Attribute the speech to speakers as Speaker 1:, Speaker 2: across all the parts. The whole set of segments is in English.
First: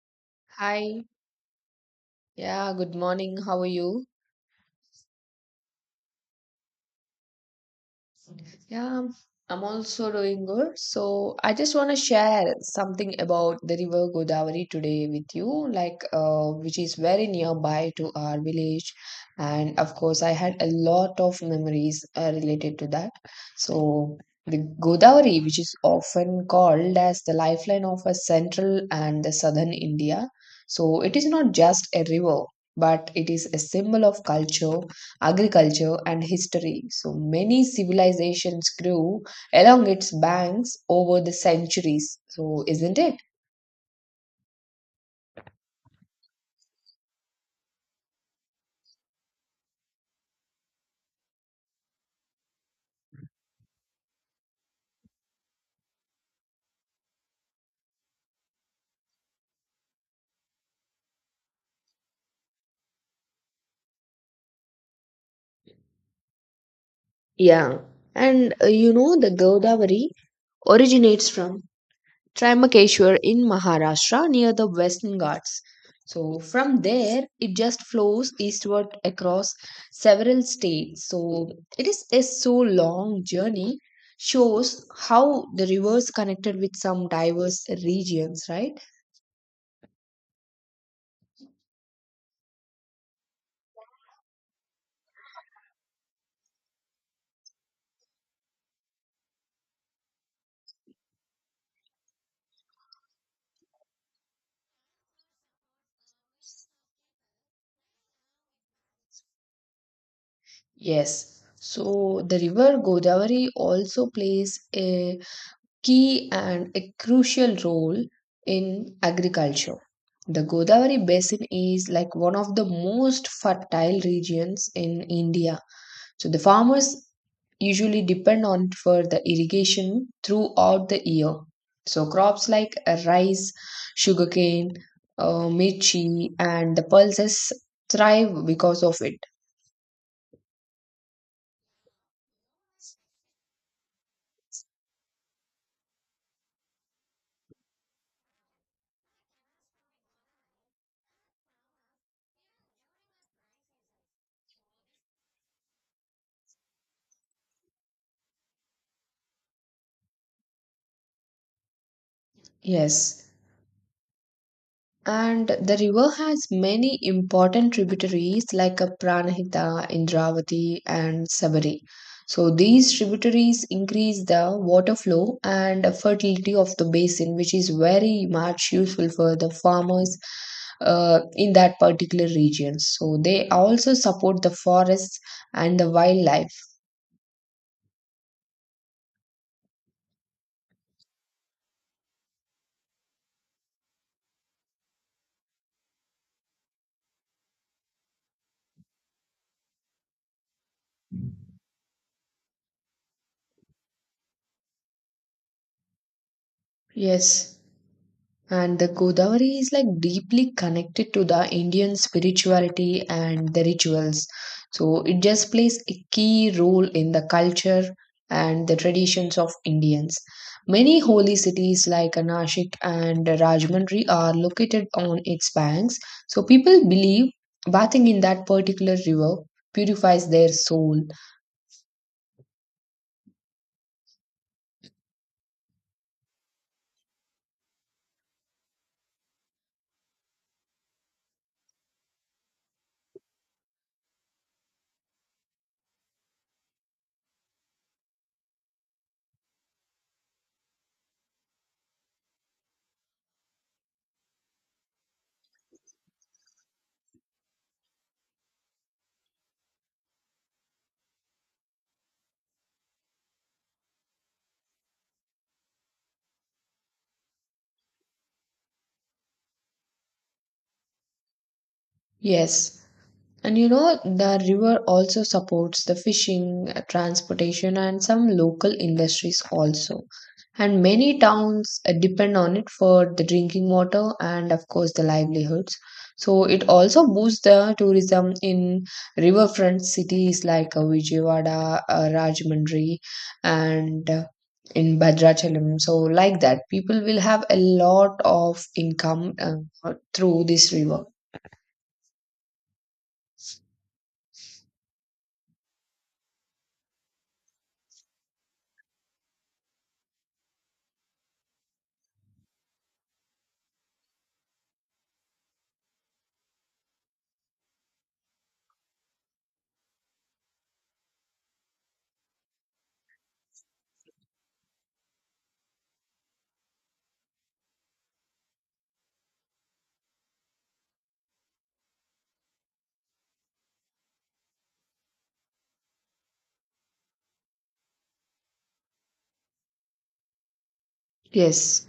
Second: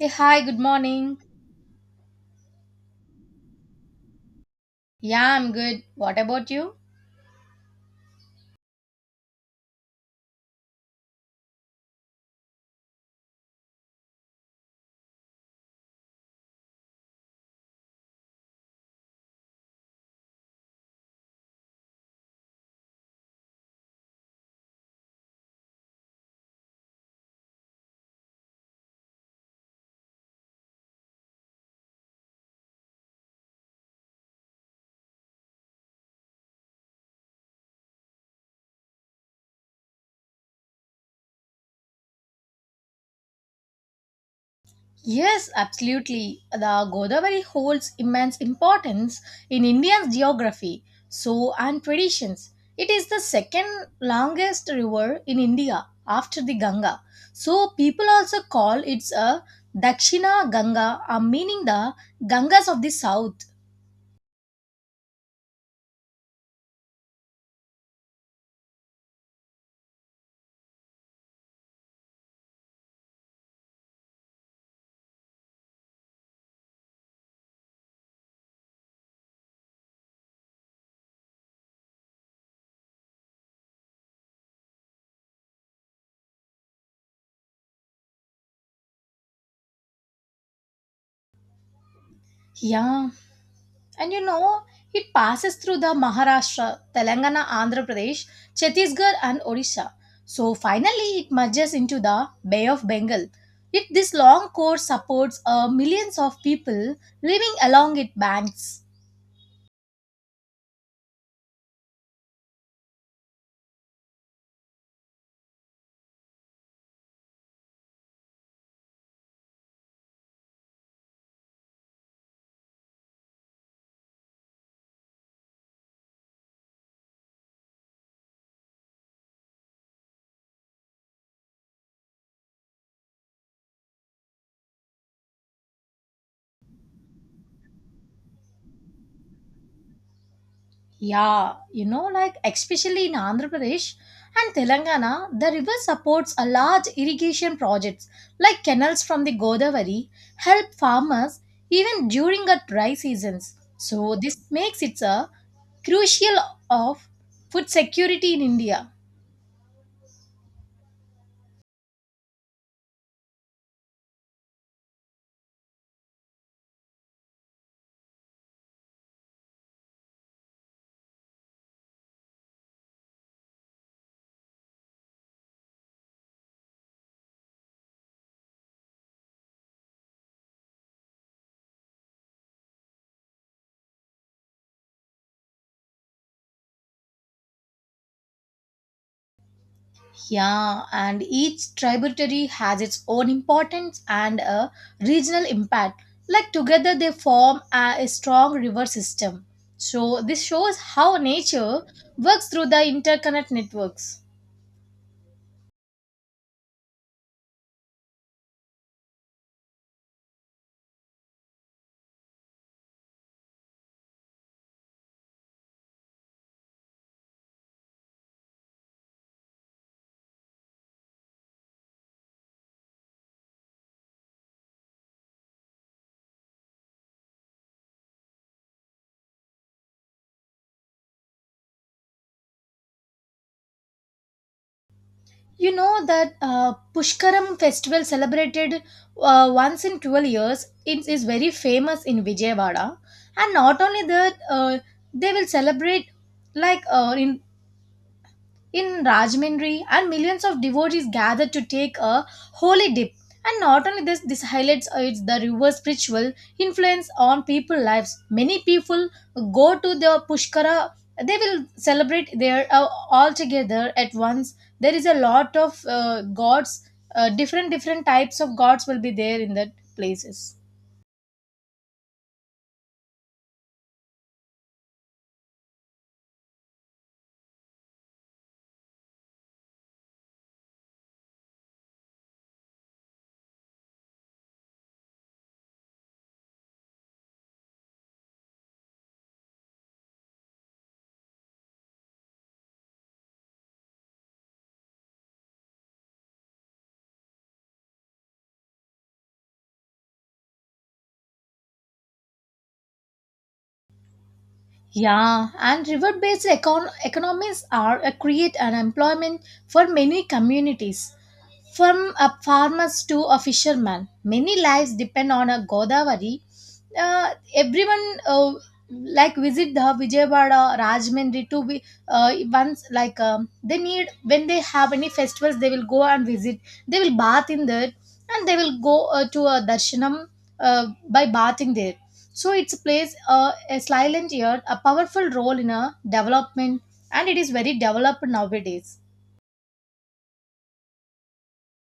Speaker 1: Hey, hi, good
Speaker 2: Hi.
Speaker 1: morning.
Speaker 2: Yeah, good morning. How are you?
Speaker 1: Yeah, I'm good. What about you?
Speaker 2: Yeah, I'm also doing good. So, I just want to share something about the river Godavari today with you, which is very nearby to our village. And of course, I had a lot of memories related to that. So, the Godavari, which is often called as the lifeline of a central and the southern India. So, it is not just a river, but it is a symbol of culture, agriculture, and history. So many civilizations grew along its banks over the centuries. So, isn't it?
Speaker 1: Yes, absolutely. The Godavari holds immense importance in India's geography, so and traditions. It is the second longest river in India after the Ganga. So people also call it a Dakshina Ganga, meaning the Gangas of the south.
Speaker 2: Yeah, and you know the Godavari originates from Trimbakeshwar in Maharashtra near the Western Ghats. So from there, it just flows eastward across several states. So it is a so long journey shows how the rivers connected with some diverse regions, right?
Speaker 1: Yeah, and you know, it passes through the Maharashtra, Telangana, Andhra Pradesh, Chhattisgarh, and Odisha. So finally, it merges into the Bay of Bengal. This long course supports millions of people living along its banks.
Speaker 2: Yes. So the river Godavari also plays a key and a crucial role in agriculture. The Godavari basin is like one of the most fertile regions in India. So the farmers usually depend on for the irrigation throughout the year. So crops like rice, sugarcane, mirchi, and the pulses thrive because of it.
Speaker 1: Yeah, you know, like especially in Andhra Pradesh and Telangana, the river supports a large irrigation projects like canals from the Godavari help farmers even during the dry seasons. So this makes it a crucial of food security in India.
Speaker 2: Yes. And the river has many important tributaries like a Pranahita, Indravati, and Sabari. So these tributaries increase the water flow and fertility of the basin, which is very much useful for the farmers in that particular region. So they also support the forests and the wildlife.
Speaker 1: Yeah, and each tributary has its own importance and a regional impact. Like together, they form a strong river system. So, this shows how nature works through the interconnect networks.
Speaker 2: Yes. And the Godavari is like deeply connected to the Indian spirituality and the rituals. So it just plays a key role in the culture and the traditions of Indians. Many holy cities like Nashik and Rajmundry are located on its banks. So people believe bathing in that particular river purifies their soul.
Speaker 1: You know that Pushkaram festival celebrated once in 12 years, it is very famous in Vijayawada. And not only that, they will celebrate like in Rajmindri, and millions of devotees gathered to take a holy dip. And not only this, this highlights it's the river's spiritual influence on people's lives. Many people go to the Pushkara, they will celebrate there all together at once. There is a lot of gods, different types of gods will be there in that places.
Speaker 2: Yes. And you know, the river also supports the fishing, transportation, and some local industries also. And many towns depend on it for the drinking water and, of course, the livelihoods. So it also boosts the tourism in riverfront cities like Vijayawada, Rajahmundry, and in Bhadrachalam. So, like that, people will have a lot of income through this river.
Speaker 1: Yeah, and economies are a create an employment for many communities, from a farmers to a fisherman. Many lives depend on a Godavari. Everyone like visit the Vijayawada, Rajmundry to be once like they need when they have any festivals, they will go and visit. They will bath in there and they will go to a darshanam by bathing there, so it plays a silent yet a powerful role in a development, and it is very developed nowadays.
Speaker 2: Yes.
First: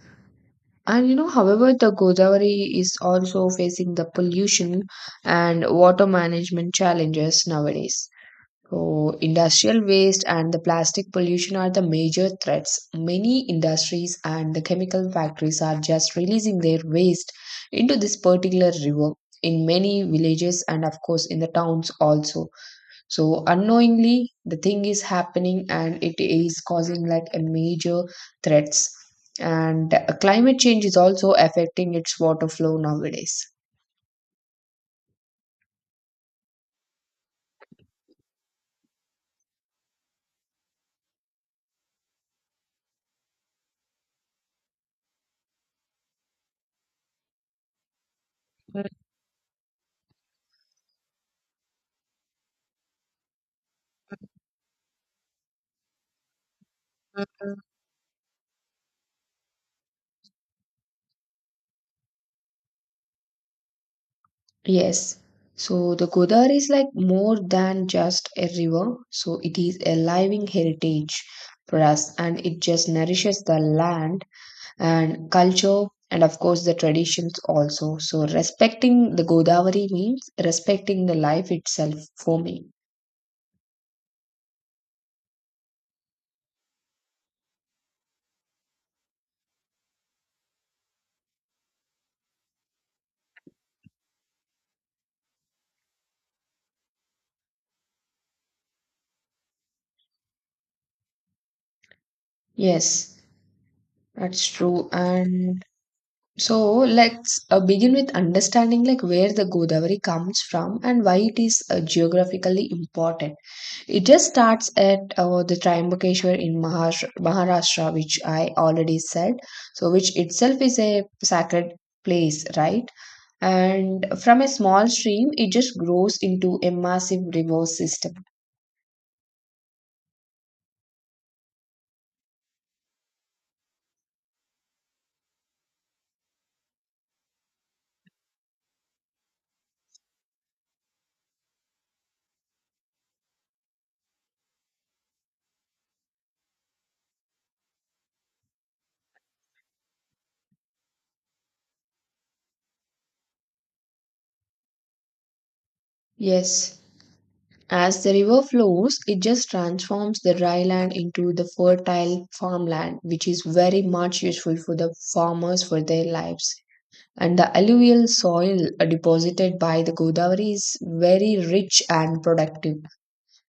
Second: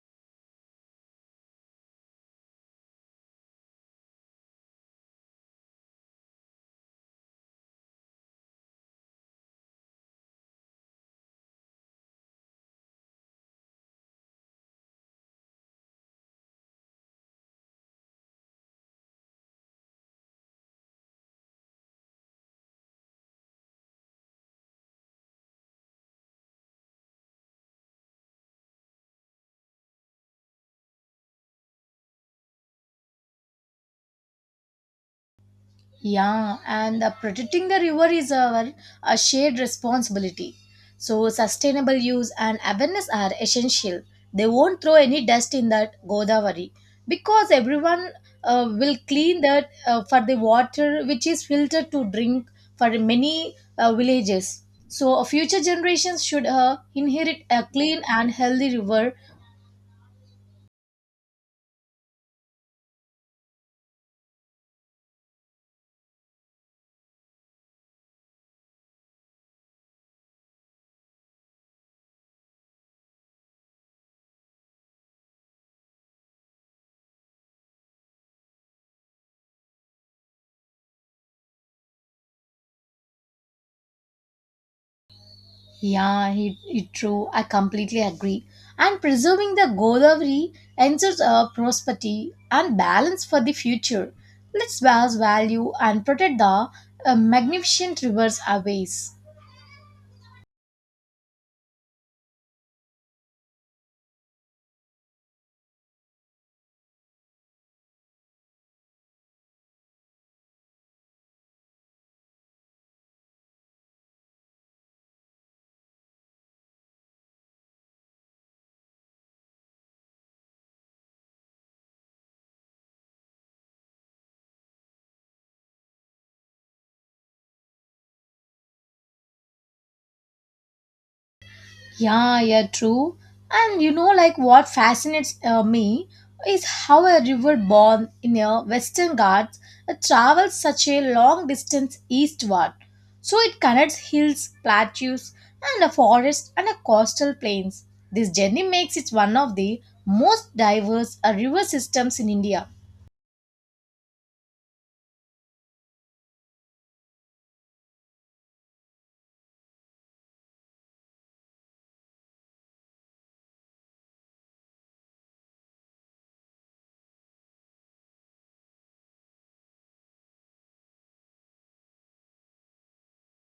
Speaker 2: And you know, however, the Godavari is also facing the pollution and water management challenges nowadays. So, industrial waste and the plastic pollution are the major threats. Many industries and the chemical factories are just releasing their waste into this particular river in many villages and, of course, in the towns also. So unknowingly, the thing is happening and it is causing like a major threats. And climate change is also affecting its water flow nowadays.
Speaker 1: Yeah, and protecting the river is our a shared responsibility. So sustainable use and awareness are essential. They won't throw any dust in that Godavari because everyone will clean that for the water which is filtered to drink for many villages. So future generations should inherit a clean and healthy river.
Speaker 2: Yes. So the Godavari is like more than just a river. So it is a living heritage for us and it just nourishes the land and culture and of course the traditions also. So respecting the Godavari means respecting the life itself for me.
Speaker 1: Yeah, it true. I completely agree. And preserving the Godavari ensures prosperity and balance for the future. Let's value and protect the magnificent rivers aways.
Speaker 2: Yes. That's true. And so let's begin with understanding like where the Godavari comes from and why it is geographically important. It just starts at the Triambakeshwar in Maharashtra, Maharashtra, which I already said. So which itself is a sacred place, right? And from a small stream, it just grows into a massive river system.
Speaker 1: Yeah, yeah, true. And you know, like what fascinates me is how a river born in a Western Ghats travels such a long distance eastward. So it connects hills, plateaus, and a forest and a coastal plains. This journey makes it one of the most diverse river systems in India.
Speaker 2: Yes. As the river flows, it just transforms the dry land into the fertile farmland, which is very much useful for the farmers for their lives. And the alluvial soil deposited by the Godavari is very rich and productive.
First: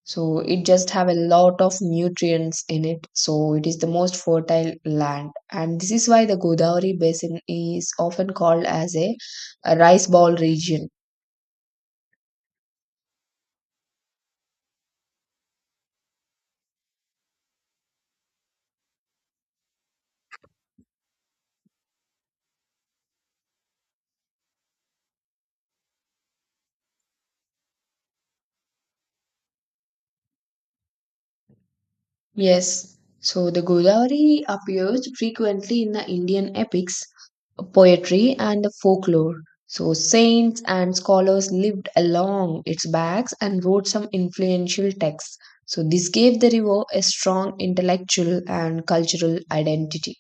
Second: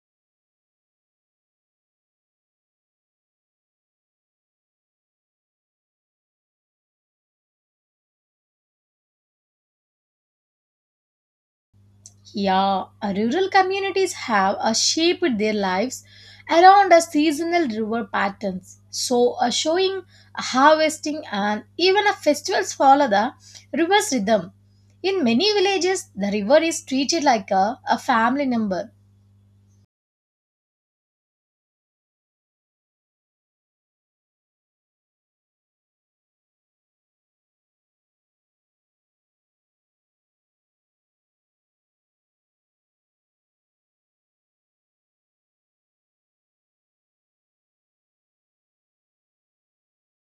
Speaker 2: So it just have a lot of nutrients in it. So it is the most fertile land. And this is why the Godavari basin is often called as a rice ball region.
Speaker 1: Yeah, rural communities have shaped their lives around a seasonal river patterns. Showing, harvesting, and even a festivals follow the river's rhythm. In many villages, the river is treated like a family member.
Speaker 2: Yes, so the Godavari appears frequently in the Indian epics, poetry, and the folklore. So, saints and scholars lived along its banks and wrote some influential texts. So, this gave the river a strong intellectual and cultural identity.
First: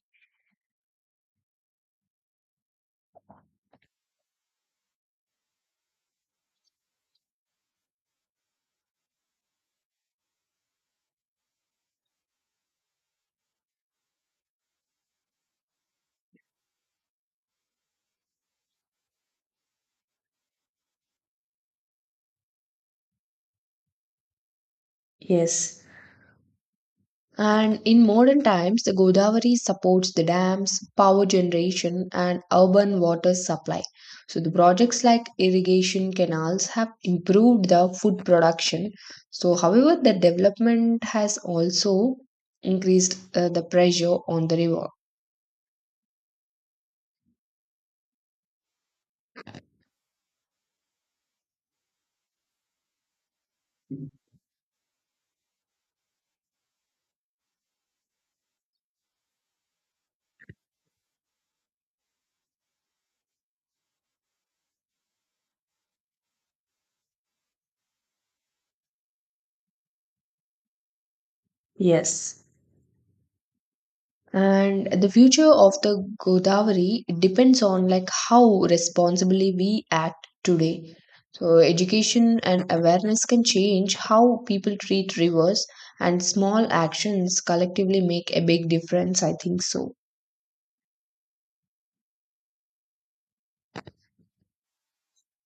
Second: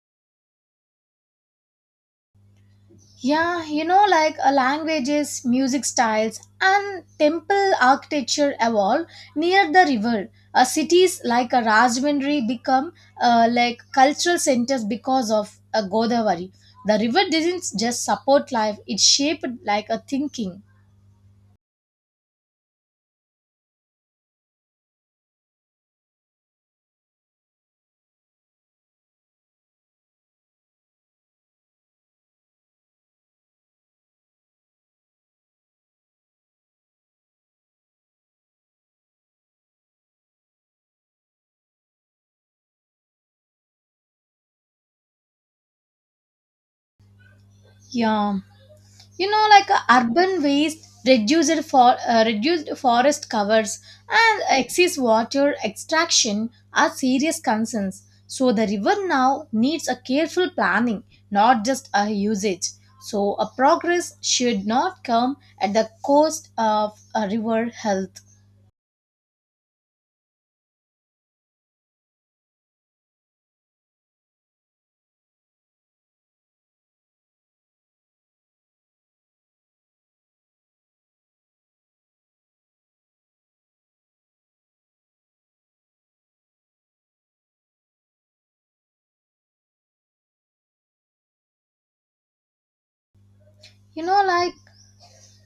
Speaker 1: Yeah, you know, like languages, music styles, and temple architecture evolve near the river. Cities like Rajahmundry become like cultural centers because of Godavari. The river didn't just support life; it shaped like a thinking.
Speaker 2: Yes, and in modern times, the Godavari supports the dams, power generation, and urban water supply. So, the projects like irrigation canals have improved the food production. So, however, the development has also increased the pressure on the river.
Speaker 1: Yeah. You know like urban waste reduced forest covers and excess water extraction are serious concerns, so the river now needs a careful planning, not just a usage. So a progress should not come at the cost of a river health.
Speaker 2: Yes. And the future of the Godavari depends on like how responsibly we act today, so education and awareness can change how people treat rivers, and small actions collectively make a big difference I think so.
Speaker 1: You know like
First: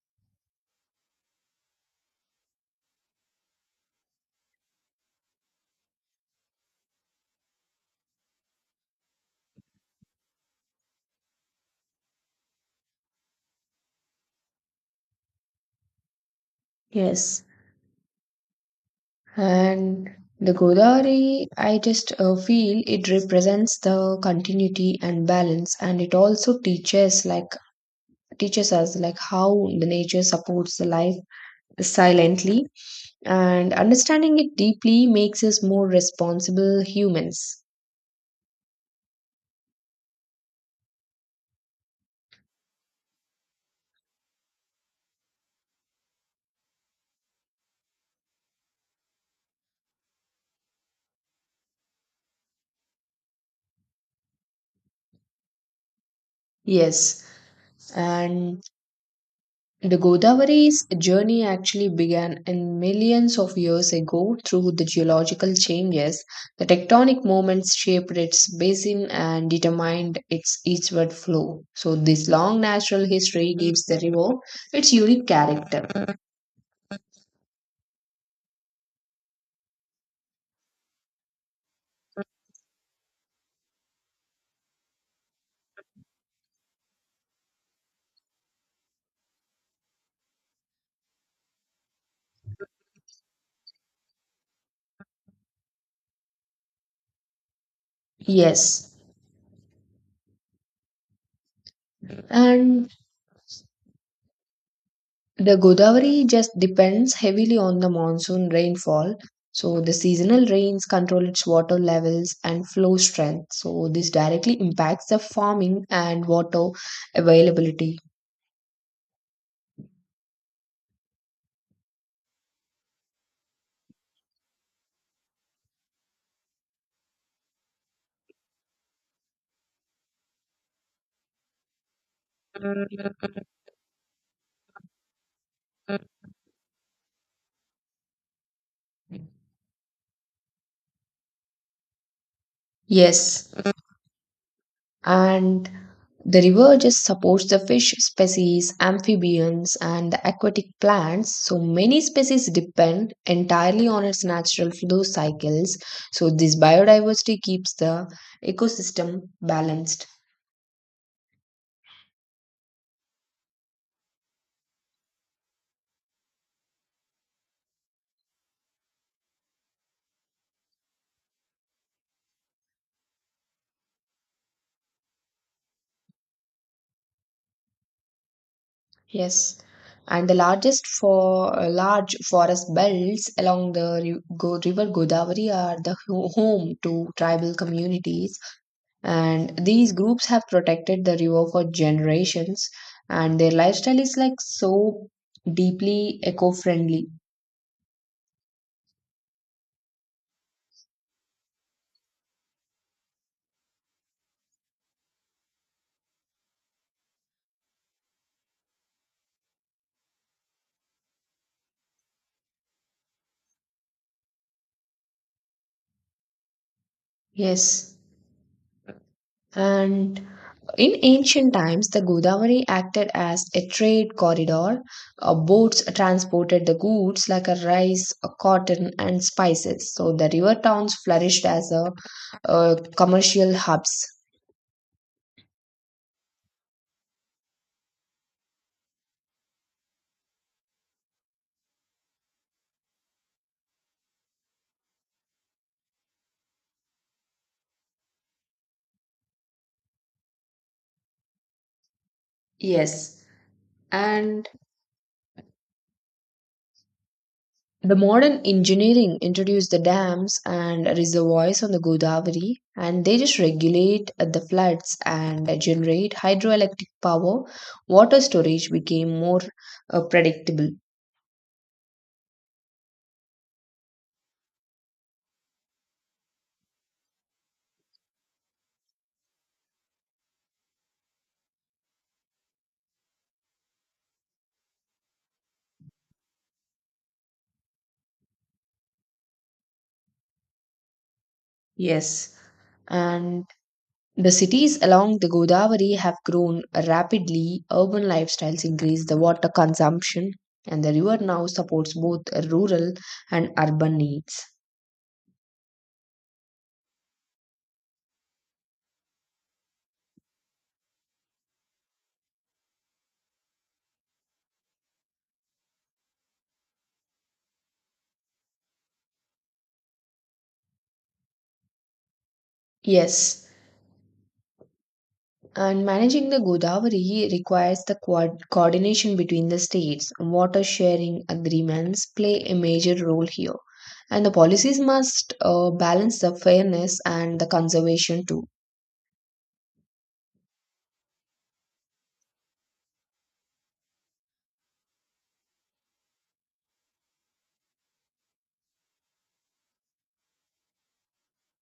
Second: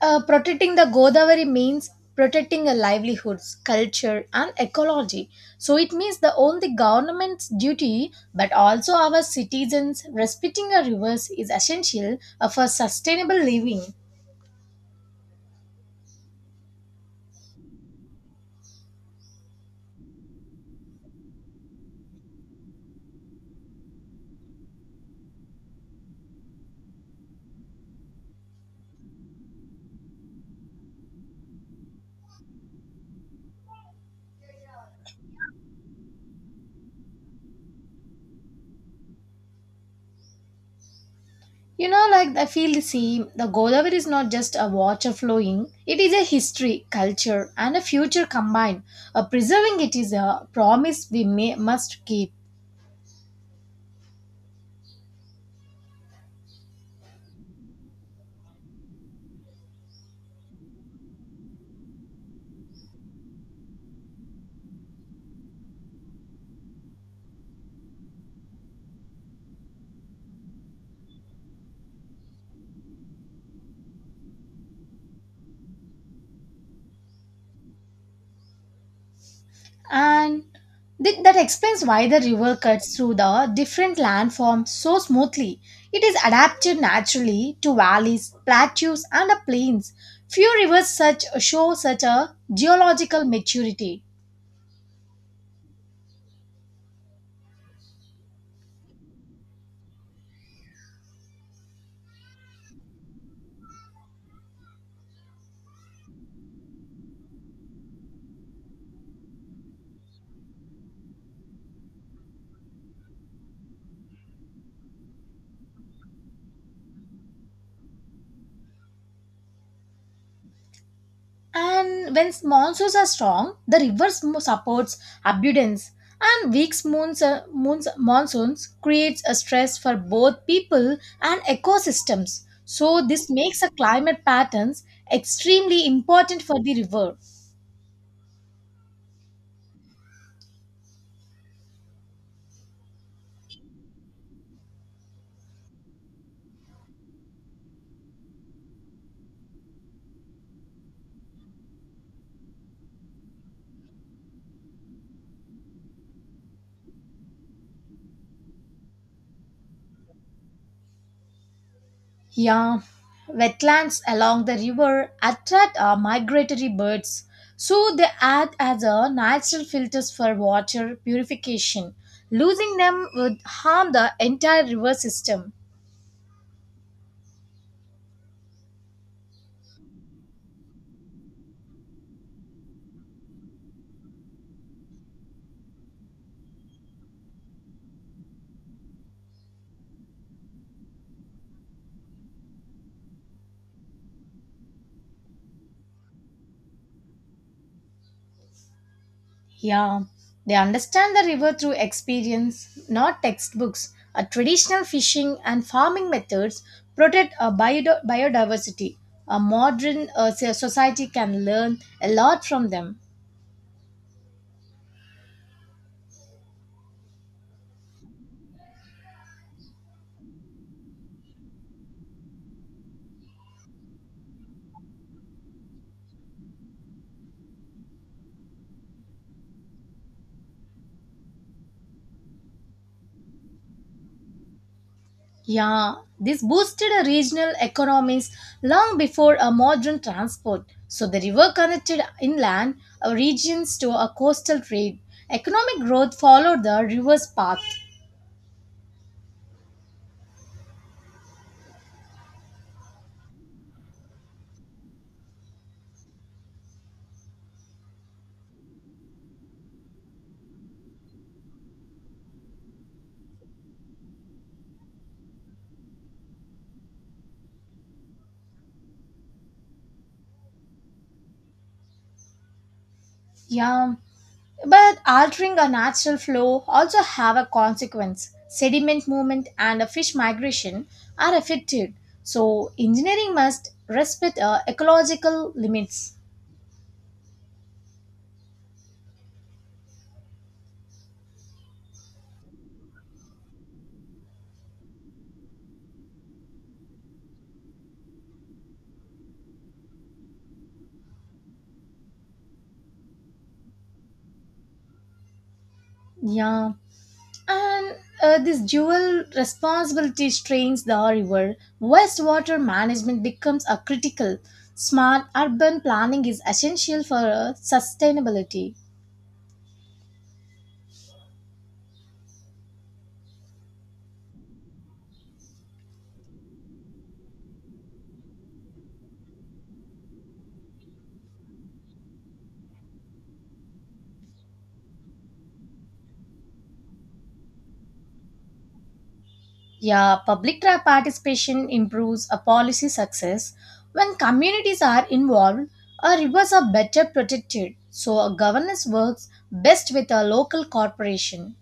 Speaker 1: Protecting the Godavari means protecting our livelihoods, culture, and ecology. So it means the only government's duty, but also our citizens respecting our rivers is essential for sustainable living.
Speaker 2: Yes, and the Godavari I just feel it represents the continuity and balance, and it also teaches us like how the nature supports the life silently, and understanding it deeply makes us more responsible humans.
Speaker 1: You know, like I feel the same. The Godavari is not just a water flowing; it is a history, culture, and a future combined. Preserving it is a promise must keep.
Speaker 2: Yes, and the Godavari's journey actually began in millions of years ago through the geological changes. The tectonic movements shaped its basin and determined its eastward flow. So, this long natural history gives the river its unique character.
Speaker 1: And that explains why the river cuts through the different landforms so smoothly. It is adapted naturally to valleys, plateaus, and the plains. Few rivers such show such a geological maturity.
Speaker 2: Yes. And the Godavari just depends heavily on the monsoon rainfall. So the seasonal rains control its water levels and flow strength. So this directly impacts the farming and water availability.
Speaker 1: And when monsoons are strong, the supports abundance, and monsoons creates a stress for both people and ecosystems. So this makes a climate patterns extremely important for the river.
Speaker 2: Yes, and the river just supports the fish species, amphibians, and the aquatic plants. So many species depend entirely on its natural flow cycles. So this biodiversity keeps the ecosystem balanced.
Speaker 1: Yeah, wetlands along the river attract migratory birds, so they act as a natural filters for water purification. Losing them would harm the entire river system.
Speaker 2: Yes, and the largest for large forest belts along the river Godavari are the home to tribal communities, and these groups have protected the river for generations, and their lifestyle is like so deeply eco-friendly.
Speaker 1: Yeah, they understand the river through experience, not textbooks. A traditional fishing and farming methods protect biodiversity. A modern society can learn a lot from them.
Speaker 2: Yes, and in ancient times, the Godavari acted as a trade corridor. Boats transported the goods like a rice, cotton, and spices. So the river towns flourished as commercial hubs.
Speaker 1: Yeah, this boosted a regional economies long before a modern transport. So the river connected inland regions to a coastal trade. Economic growth followed the river's path.
Speaker 2: Yes. And the modern engineering introduced the dams and reservoirs on the Godavari, and they just regulate the floods and generate hydroelectric power. Water storage became more predictable.
Speaker 1: Yeah, but altering a natural flow also have a consequence. Sediment movement and a fish migration are affected. So engineering must respect ecological limits.
Speaker 2: Yes, and the cities along the Godavari have grown rapidly. Urban lifestyles increase the water consumption, and the river now supports both rural and urban needs.
Speaker 1: Yeah, and this dual responsibility strains the river. Wastewater management becomes a critical. Smart urban planning is essential for sustainability.
Speaker 2: Yes, and managing the Godavari requires the coordination between the states. Water sharing agreements play a major role here, and the policies must balance the fairness and the conservation too.
Speaker 1: Yeah, participation improves a policy success. When communities are involved, our rivers are better protected. So, a governance works best with a local corporation.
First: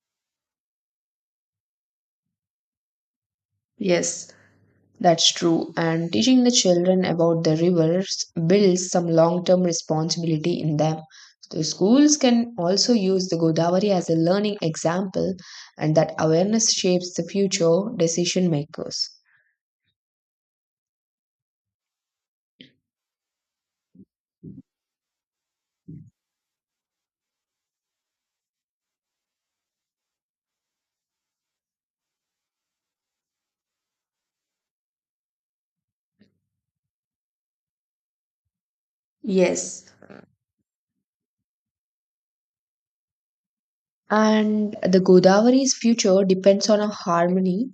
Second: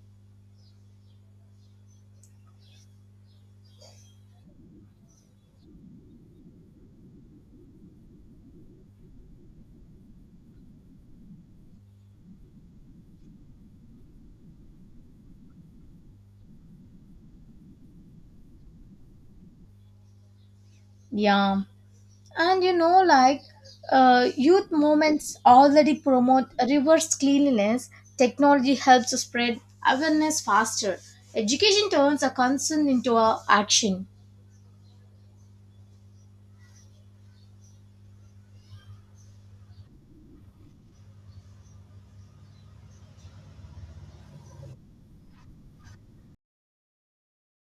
Speaker 2: Yes, that's true. And teaching the children about the rivers builds some long term responsibility in them. The schools can also use the Godavari as a learning example, and that awareness shapes the future decision makers.
Speaker 1: Yeah, and you know, like youth movements already promote reverse cleanliness. Technology helps to spread awareness faster. Education turns a concern into a action.
Speaker 2: Yes, and the Godavari's future depends on a harmony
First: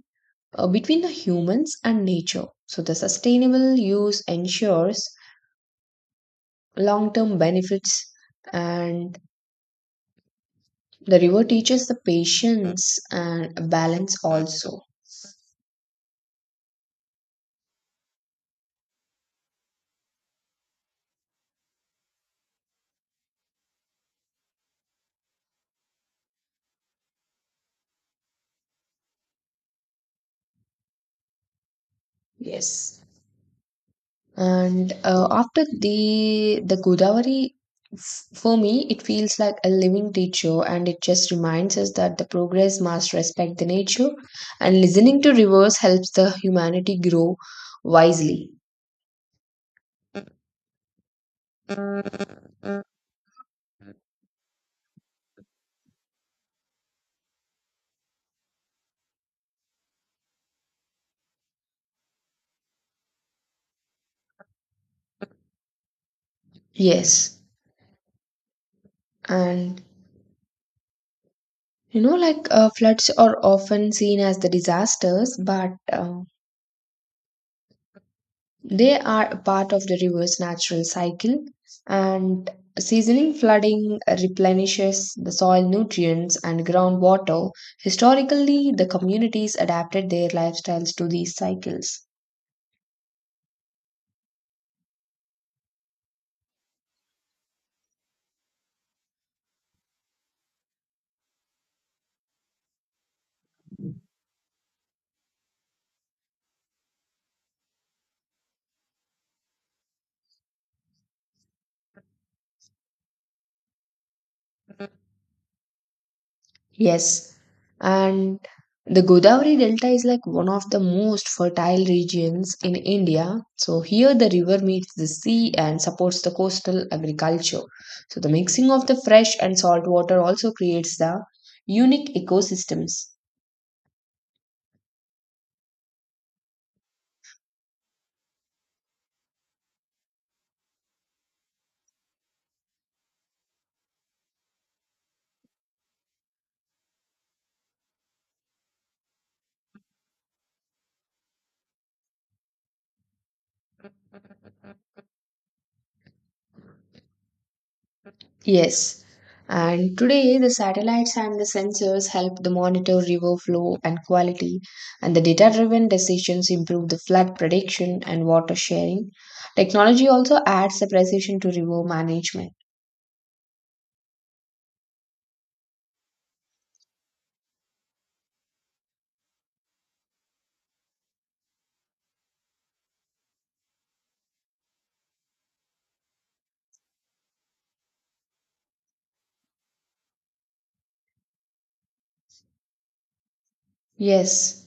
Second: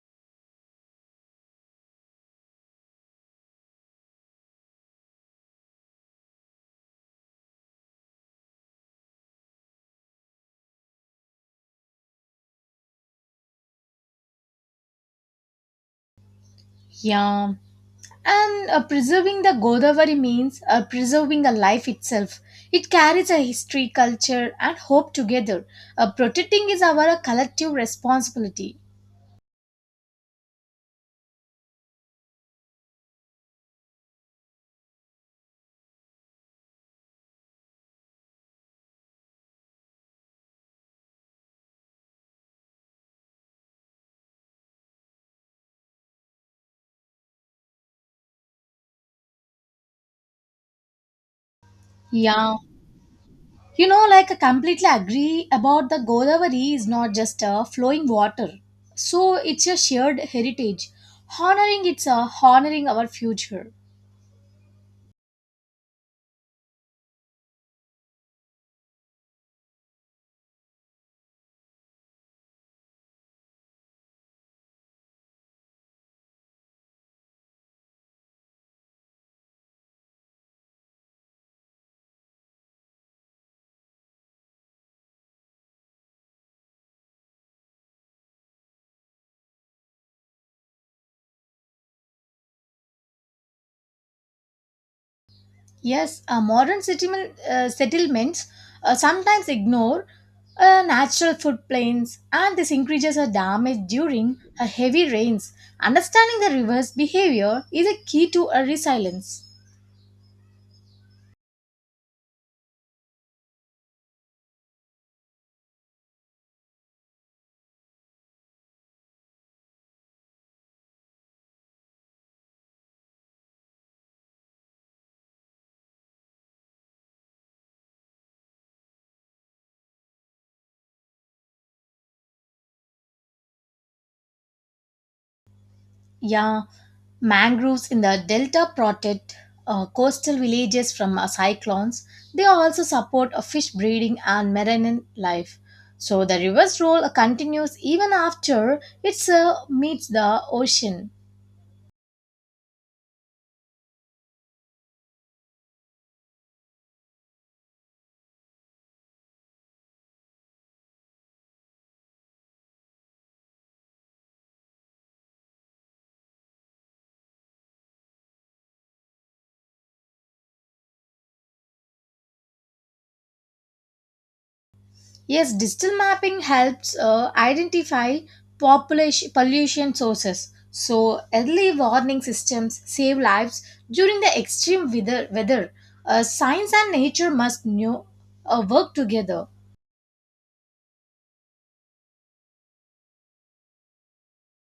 Speaker 2: between the humans and nature. So the sustainable use ensures long term benefits, and the river teaches the patience and balance also.
Speaker 1: Yeah. And preserving the Godavari means preserving the life itself. It carries a history, culture, and hope together. Protecting is our collective responsibility.
Speaker 2: Yes. And after the Godavari, for me, it feels like a living teacher, and it just reminds us that the progress must respect the nature, and listening to rivers helps the humanity grow wisely.
Speaker 1: Yeah. You know, like I completely agree about the Godavari is not just a flowing water. So it's a shared heritage. Honoring it's a honoring our future.
Speaker 2: Yes, and you know, like floods are often seen as the disasters, but uh, they are a part of the river's natural cycle, and seasoning flooding replenishes the soil nutrients and groundwater. Historically, the communities adapted their lifestyles to these cycles.
Speaker 1: Yes, uh, settlements sometimes ignore natural floodplains, and these increases are damaged during heavy rains. Understanding the river's behavior is a key to a resilience.
Speaker 2: Yes, and the Godavari Delta is like one of the most fertile regions in India. So here the river meets the sea and supports the coastal agriculture. So the mixing of the fresh and salt water also creates the unique ecosystems.
Speaker 1: Yeah, mangroves in the delta protect coastal villages from cyclones. They also support fish breeding and marine life. So the river's role continues even after it meets the ocean.
Speaker 2: Yes. And today, the satellites and the sensors help the monitor river flow and quality, and the data driven decisions improve the flood prediction and water sharing. Technology also adds the precision to river management.
Speaker 1: Yes, digital mapping helps identify population pollution sources. So early warning systems save lives during the extreme weather. Science and nature must know, work together.
Speaker 2: Yes.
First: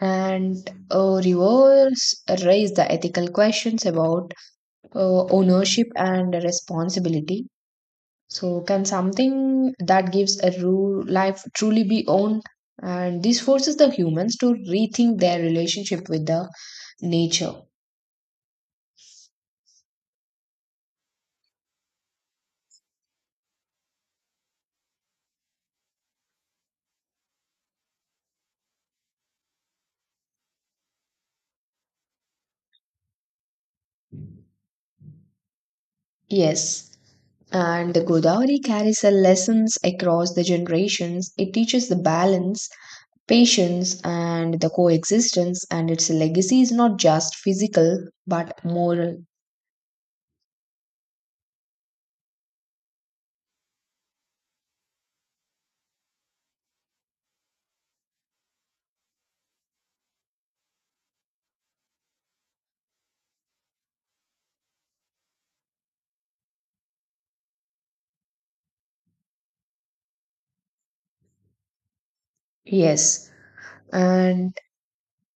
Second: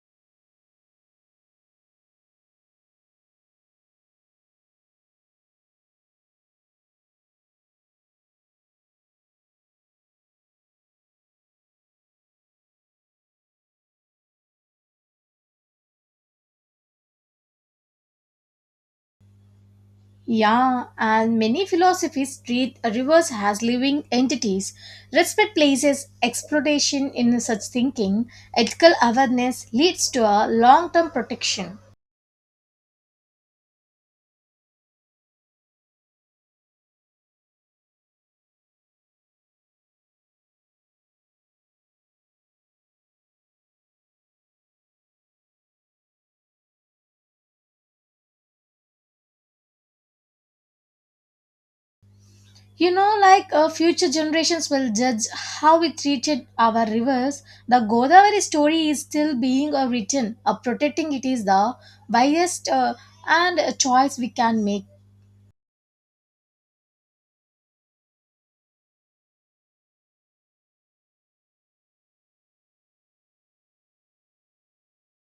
Speaker 2: And rivers raise the ethical questions about ownership and responsibility. So can something that gives a ru life truly be owned? And this forces the humans to rethink their relationship with the nature.
Speaker 1: Yeah, and many philosophies treat rivers as living entities. Respect places exploitation in such thinking. Ethical awareness leads to a long-term protection.
Speaker 2: Yes. And the Godavari carries the lessons across the generations. It teaches the balance, patience, and the coexistence, and its legacy is not just physical but moral.
Speaker 1: You know, like future generations will judge how we treated our rivers. The Godavari story is still being written. Protecting it is the wisest and choice we can make.
Speaker 2: Yes. And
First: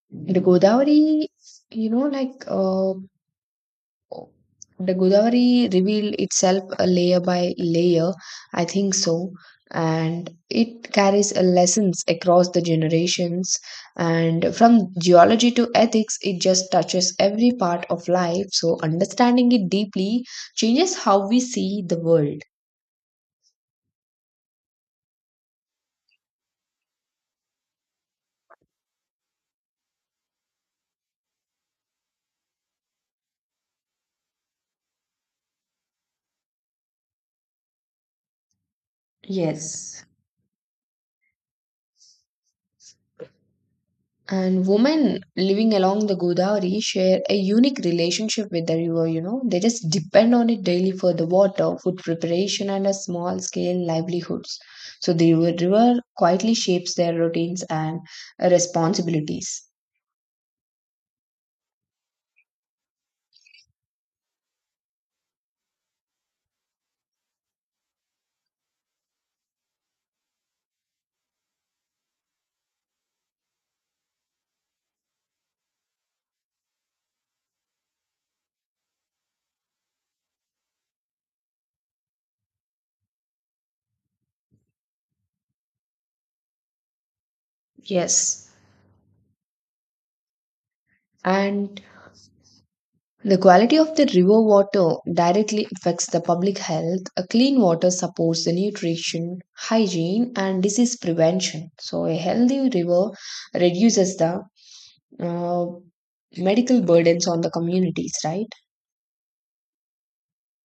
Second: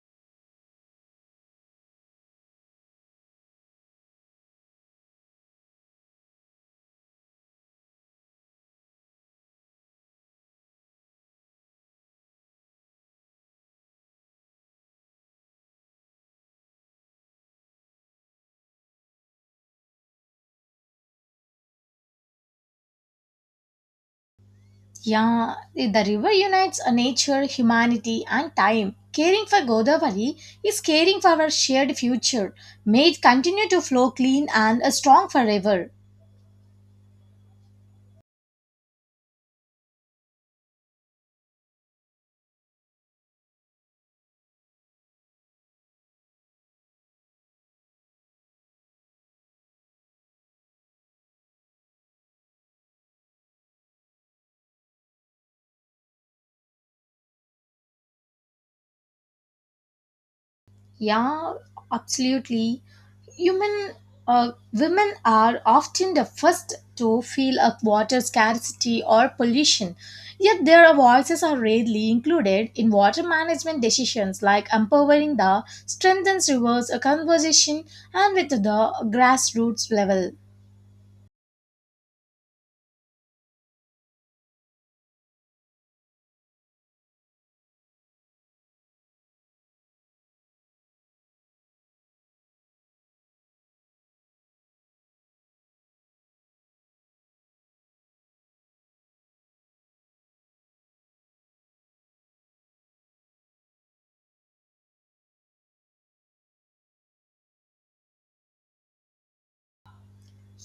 Speaker 2: the Godavari, you know, like the Godavari revealed itself a layer by layer, I think so, and it carries a lessons across the generations. And from geology to ethics, it just touches every part of life. So understanding it deeply changes how we see the world.
Speaker 1: Yeah, the river unites nature, humanity, and time. Caring for Godavari is caring for our shared future. May it continue to flow clean and strong forever.
Speaker 2: Yes. And women living along the Godavari share a unique relationship with the river, you know. They just depend on it daily for the water, food preparation, and a small scale livelihoods. So the river quietly shapes their routines and responsibilities.
Speaker 1: Yeah, absolutely. Human, women are often the first to feel a water scarcity or pollution, yet their voices are rarely included in water management decisions like empowering the strengthens rivers a conversation and with the grassroots level.
Speaker 2: Yes. And the quality of the river water directly affects the public health. A clean water supports the nutrition, hygiene, and disease prevention. So, a healthy river reduces the uh, medical burdens on the communities, right?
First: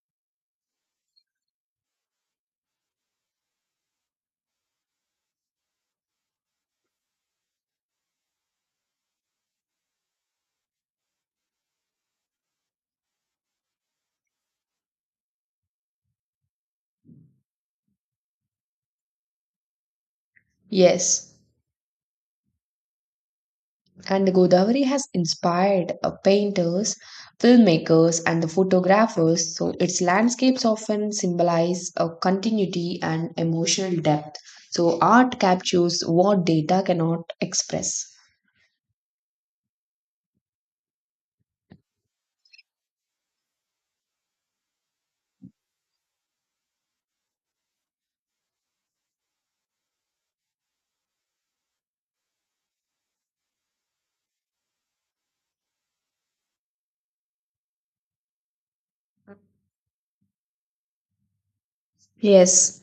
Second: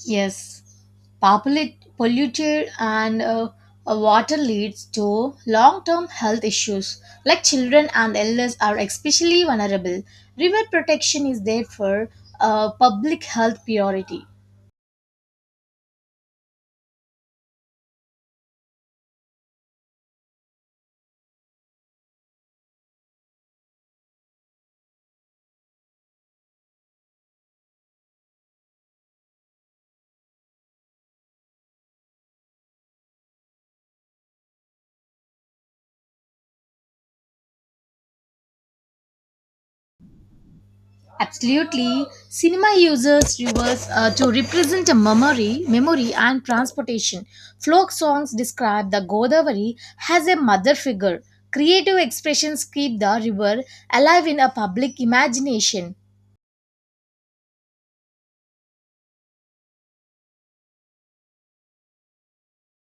Speaker 1: Yes, polluted and water leads to long-term health issues, like children and elders are especially vulnerable. River protection is therefore a public health priority.
Speaker 2: Yes, and the Godavari has inspired painters, filmmakers, and the photographers, so its landscapes often symbolize a continuity and emotional depth. So, art captures what data cannot express.
Speaker 1: Absolutely, cinema uses rivers to represent memory and transportation. Folk songs describe the Godavari as a mother figure. Creative expressions keep the river alive in a public imagination.
Speaker 2: Yes,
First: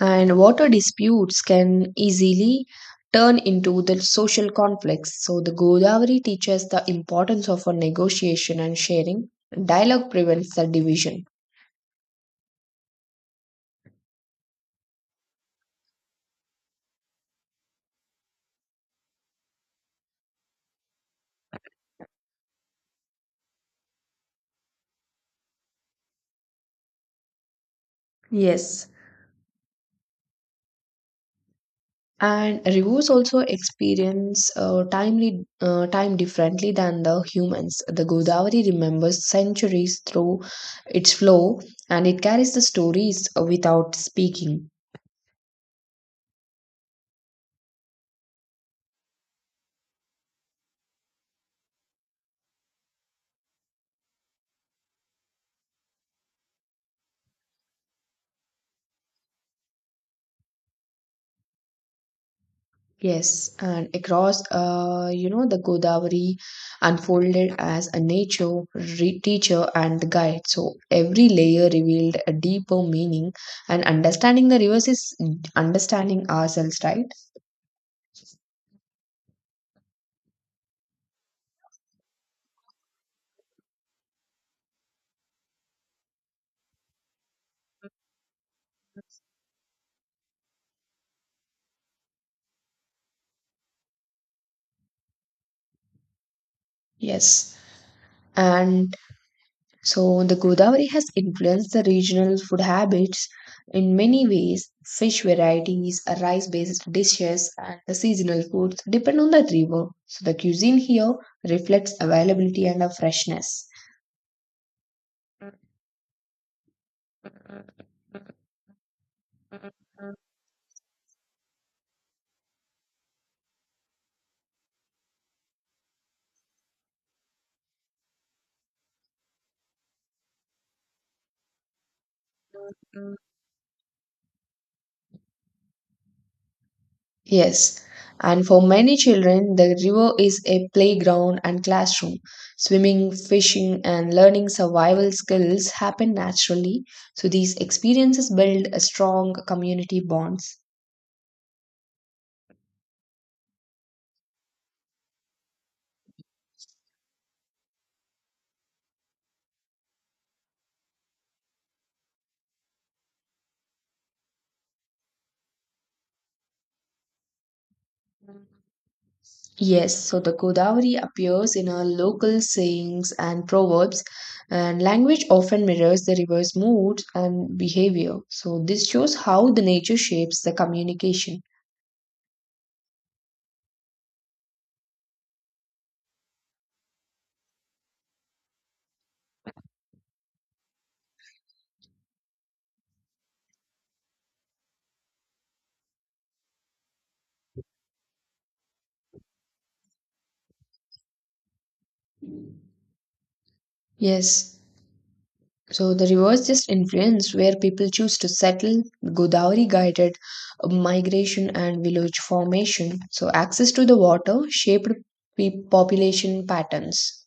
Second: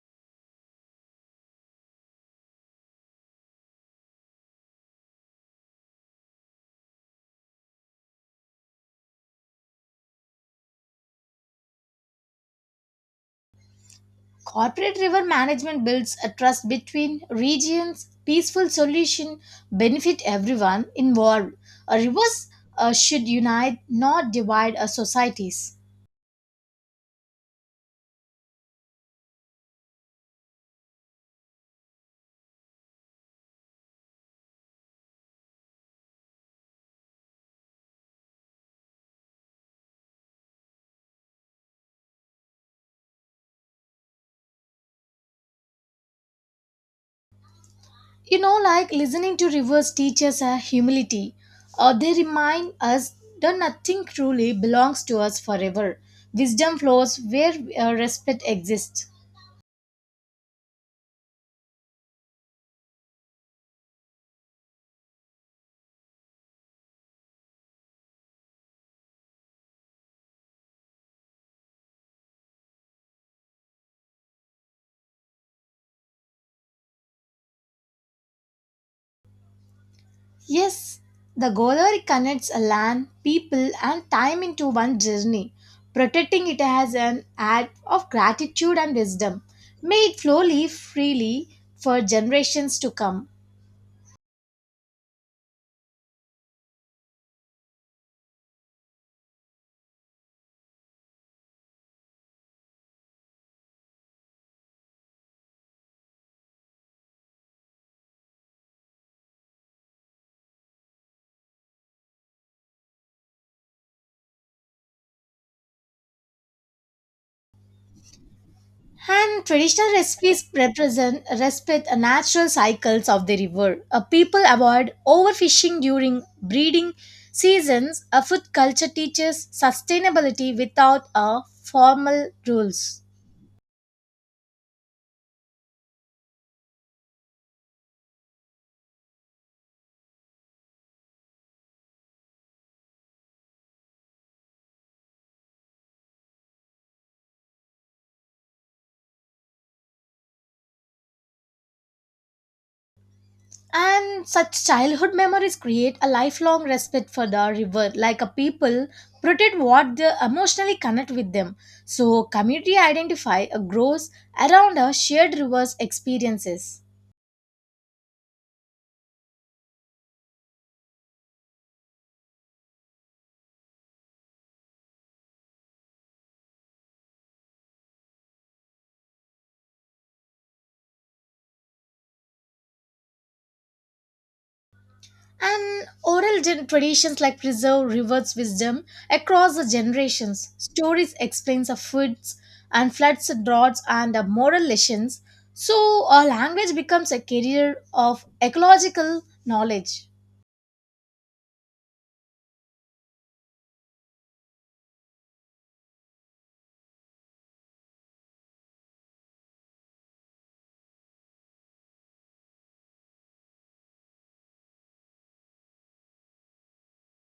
Speaker 2: and water disputes can easily turn into the social conflicts. So the Godavari teaches the importance of a negotiation and sharing. Dialogue prevents the division.
Speaker 1: Corporate river management builds a trust between regions. Peaceful solution benefit everyone involved. Rivers should unite, not divide our societies.
Speaker 2: Yes, and rivers also experience time differently than the humans. The Godavari remembers centuries through its flow, and it carries the stories without speaking.
Speaker 1: You know, like listening to rivers teaches us humility. They remind us that nothing truly belongs to us forever. Wisdom flows where respect exists.
Speaker 2: Yes, and across, you know, the Godavari unfolded as a teacher and the guide. So every layer revealed a deeper meaning, and understanding the rivers is understanding ourselves, right?
Speaker 1: Yes, the Godavari connects a land, people, and time into one journey. Protecting it as an act of gratitude and wisdom. May it flow freely for generations to come.
Speaker 2: Yes, and so the Godavari has influenced the regional food habits in many ways. Fish varieties, rice-based dishes, and the seasonal foods depend on the river. So the cuisine here reflects availability and a freshness.
Speaker 1: And traditional recipes represent respect the natural cycles of the river. A people avoid overfishing during breeding seasons. A food culture teaches sustainability without a formal rules.
Speaker 2: Yes, and for many children, the river is a playground and classroom. Swimming, fishing, and learning survival skills happen naturally, so these experiences build a strong community bonds.
Speaker 1: And such childhood memories create a lifelong respect for the river, like a people protect what they emotionally connect with them. So community identify grows around a shared river's experiences.
Speaker 2: Yes, so the Godavari appears in our local sayings and proverbs, and language often mirrors the river's moods and behavior. So, this shows how the nature shapes the communication.
Speaker 1: And traditions like preserve rivers' wisdom across the generations. Stories explains the foods and floods, droughts, and the moral lessons. So a language becomes a carrier of ecological knowledge.
Speaker 2: Yes. So the reverse just influence where people choose to settle, Godavari guided migration and village formation. So access to the water shaped population patterns.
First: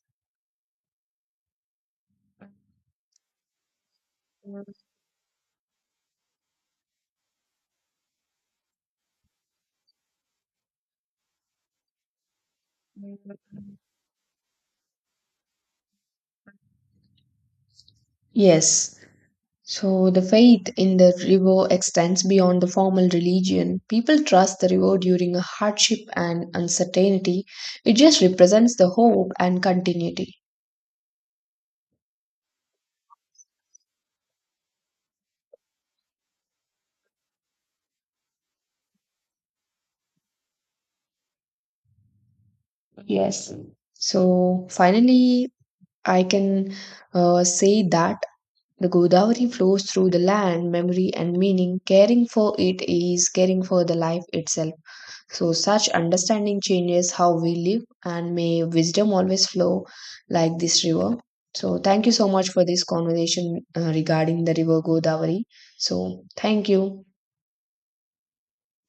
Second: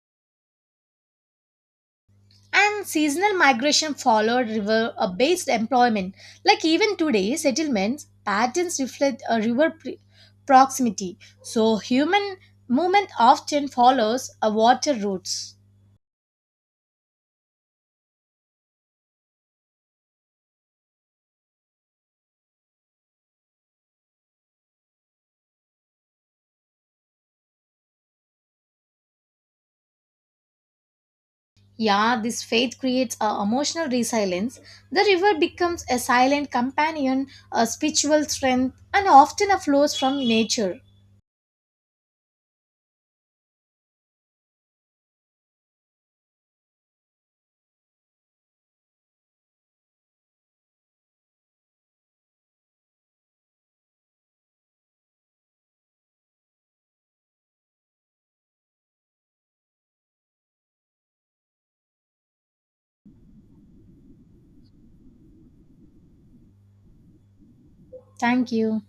Speaker 1: And seasonal migration followed river based employment. Like even today, settlements patterns reflect a proximity. So human movement often follows a water routes.
Speaker 2: Yes. So the faith in the river extends beyond the formal religion. People trust the river during a hardship and uncertainty. It just represents the hope and continuity.
Speaker 1: Yeah, this faith creates a emotional resilience. The river becomes a silent companion, a spiritual strength, and often a flows from nature.
Speaker 2: Yes. So finally, I can say that the Godavari flows through the land, memory, and meaning. Caring for it is caring for the life itself. So, such understanding changes how we live, and may wisdom always flow like this river. So, thank you so much for this conversation regarding the river Godavari. So, thank you.
Speaker 1: Thank you.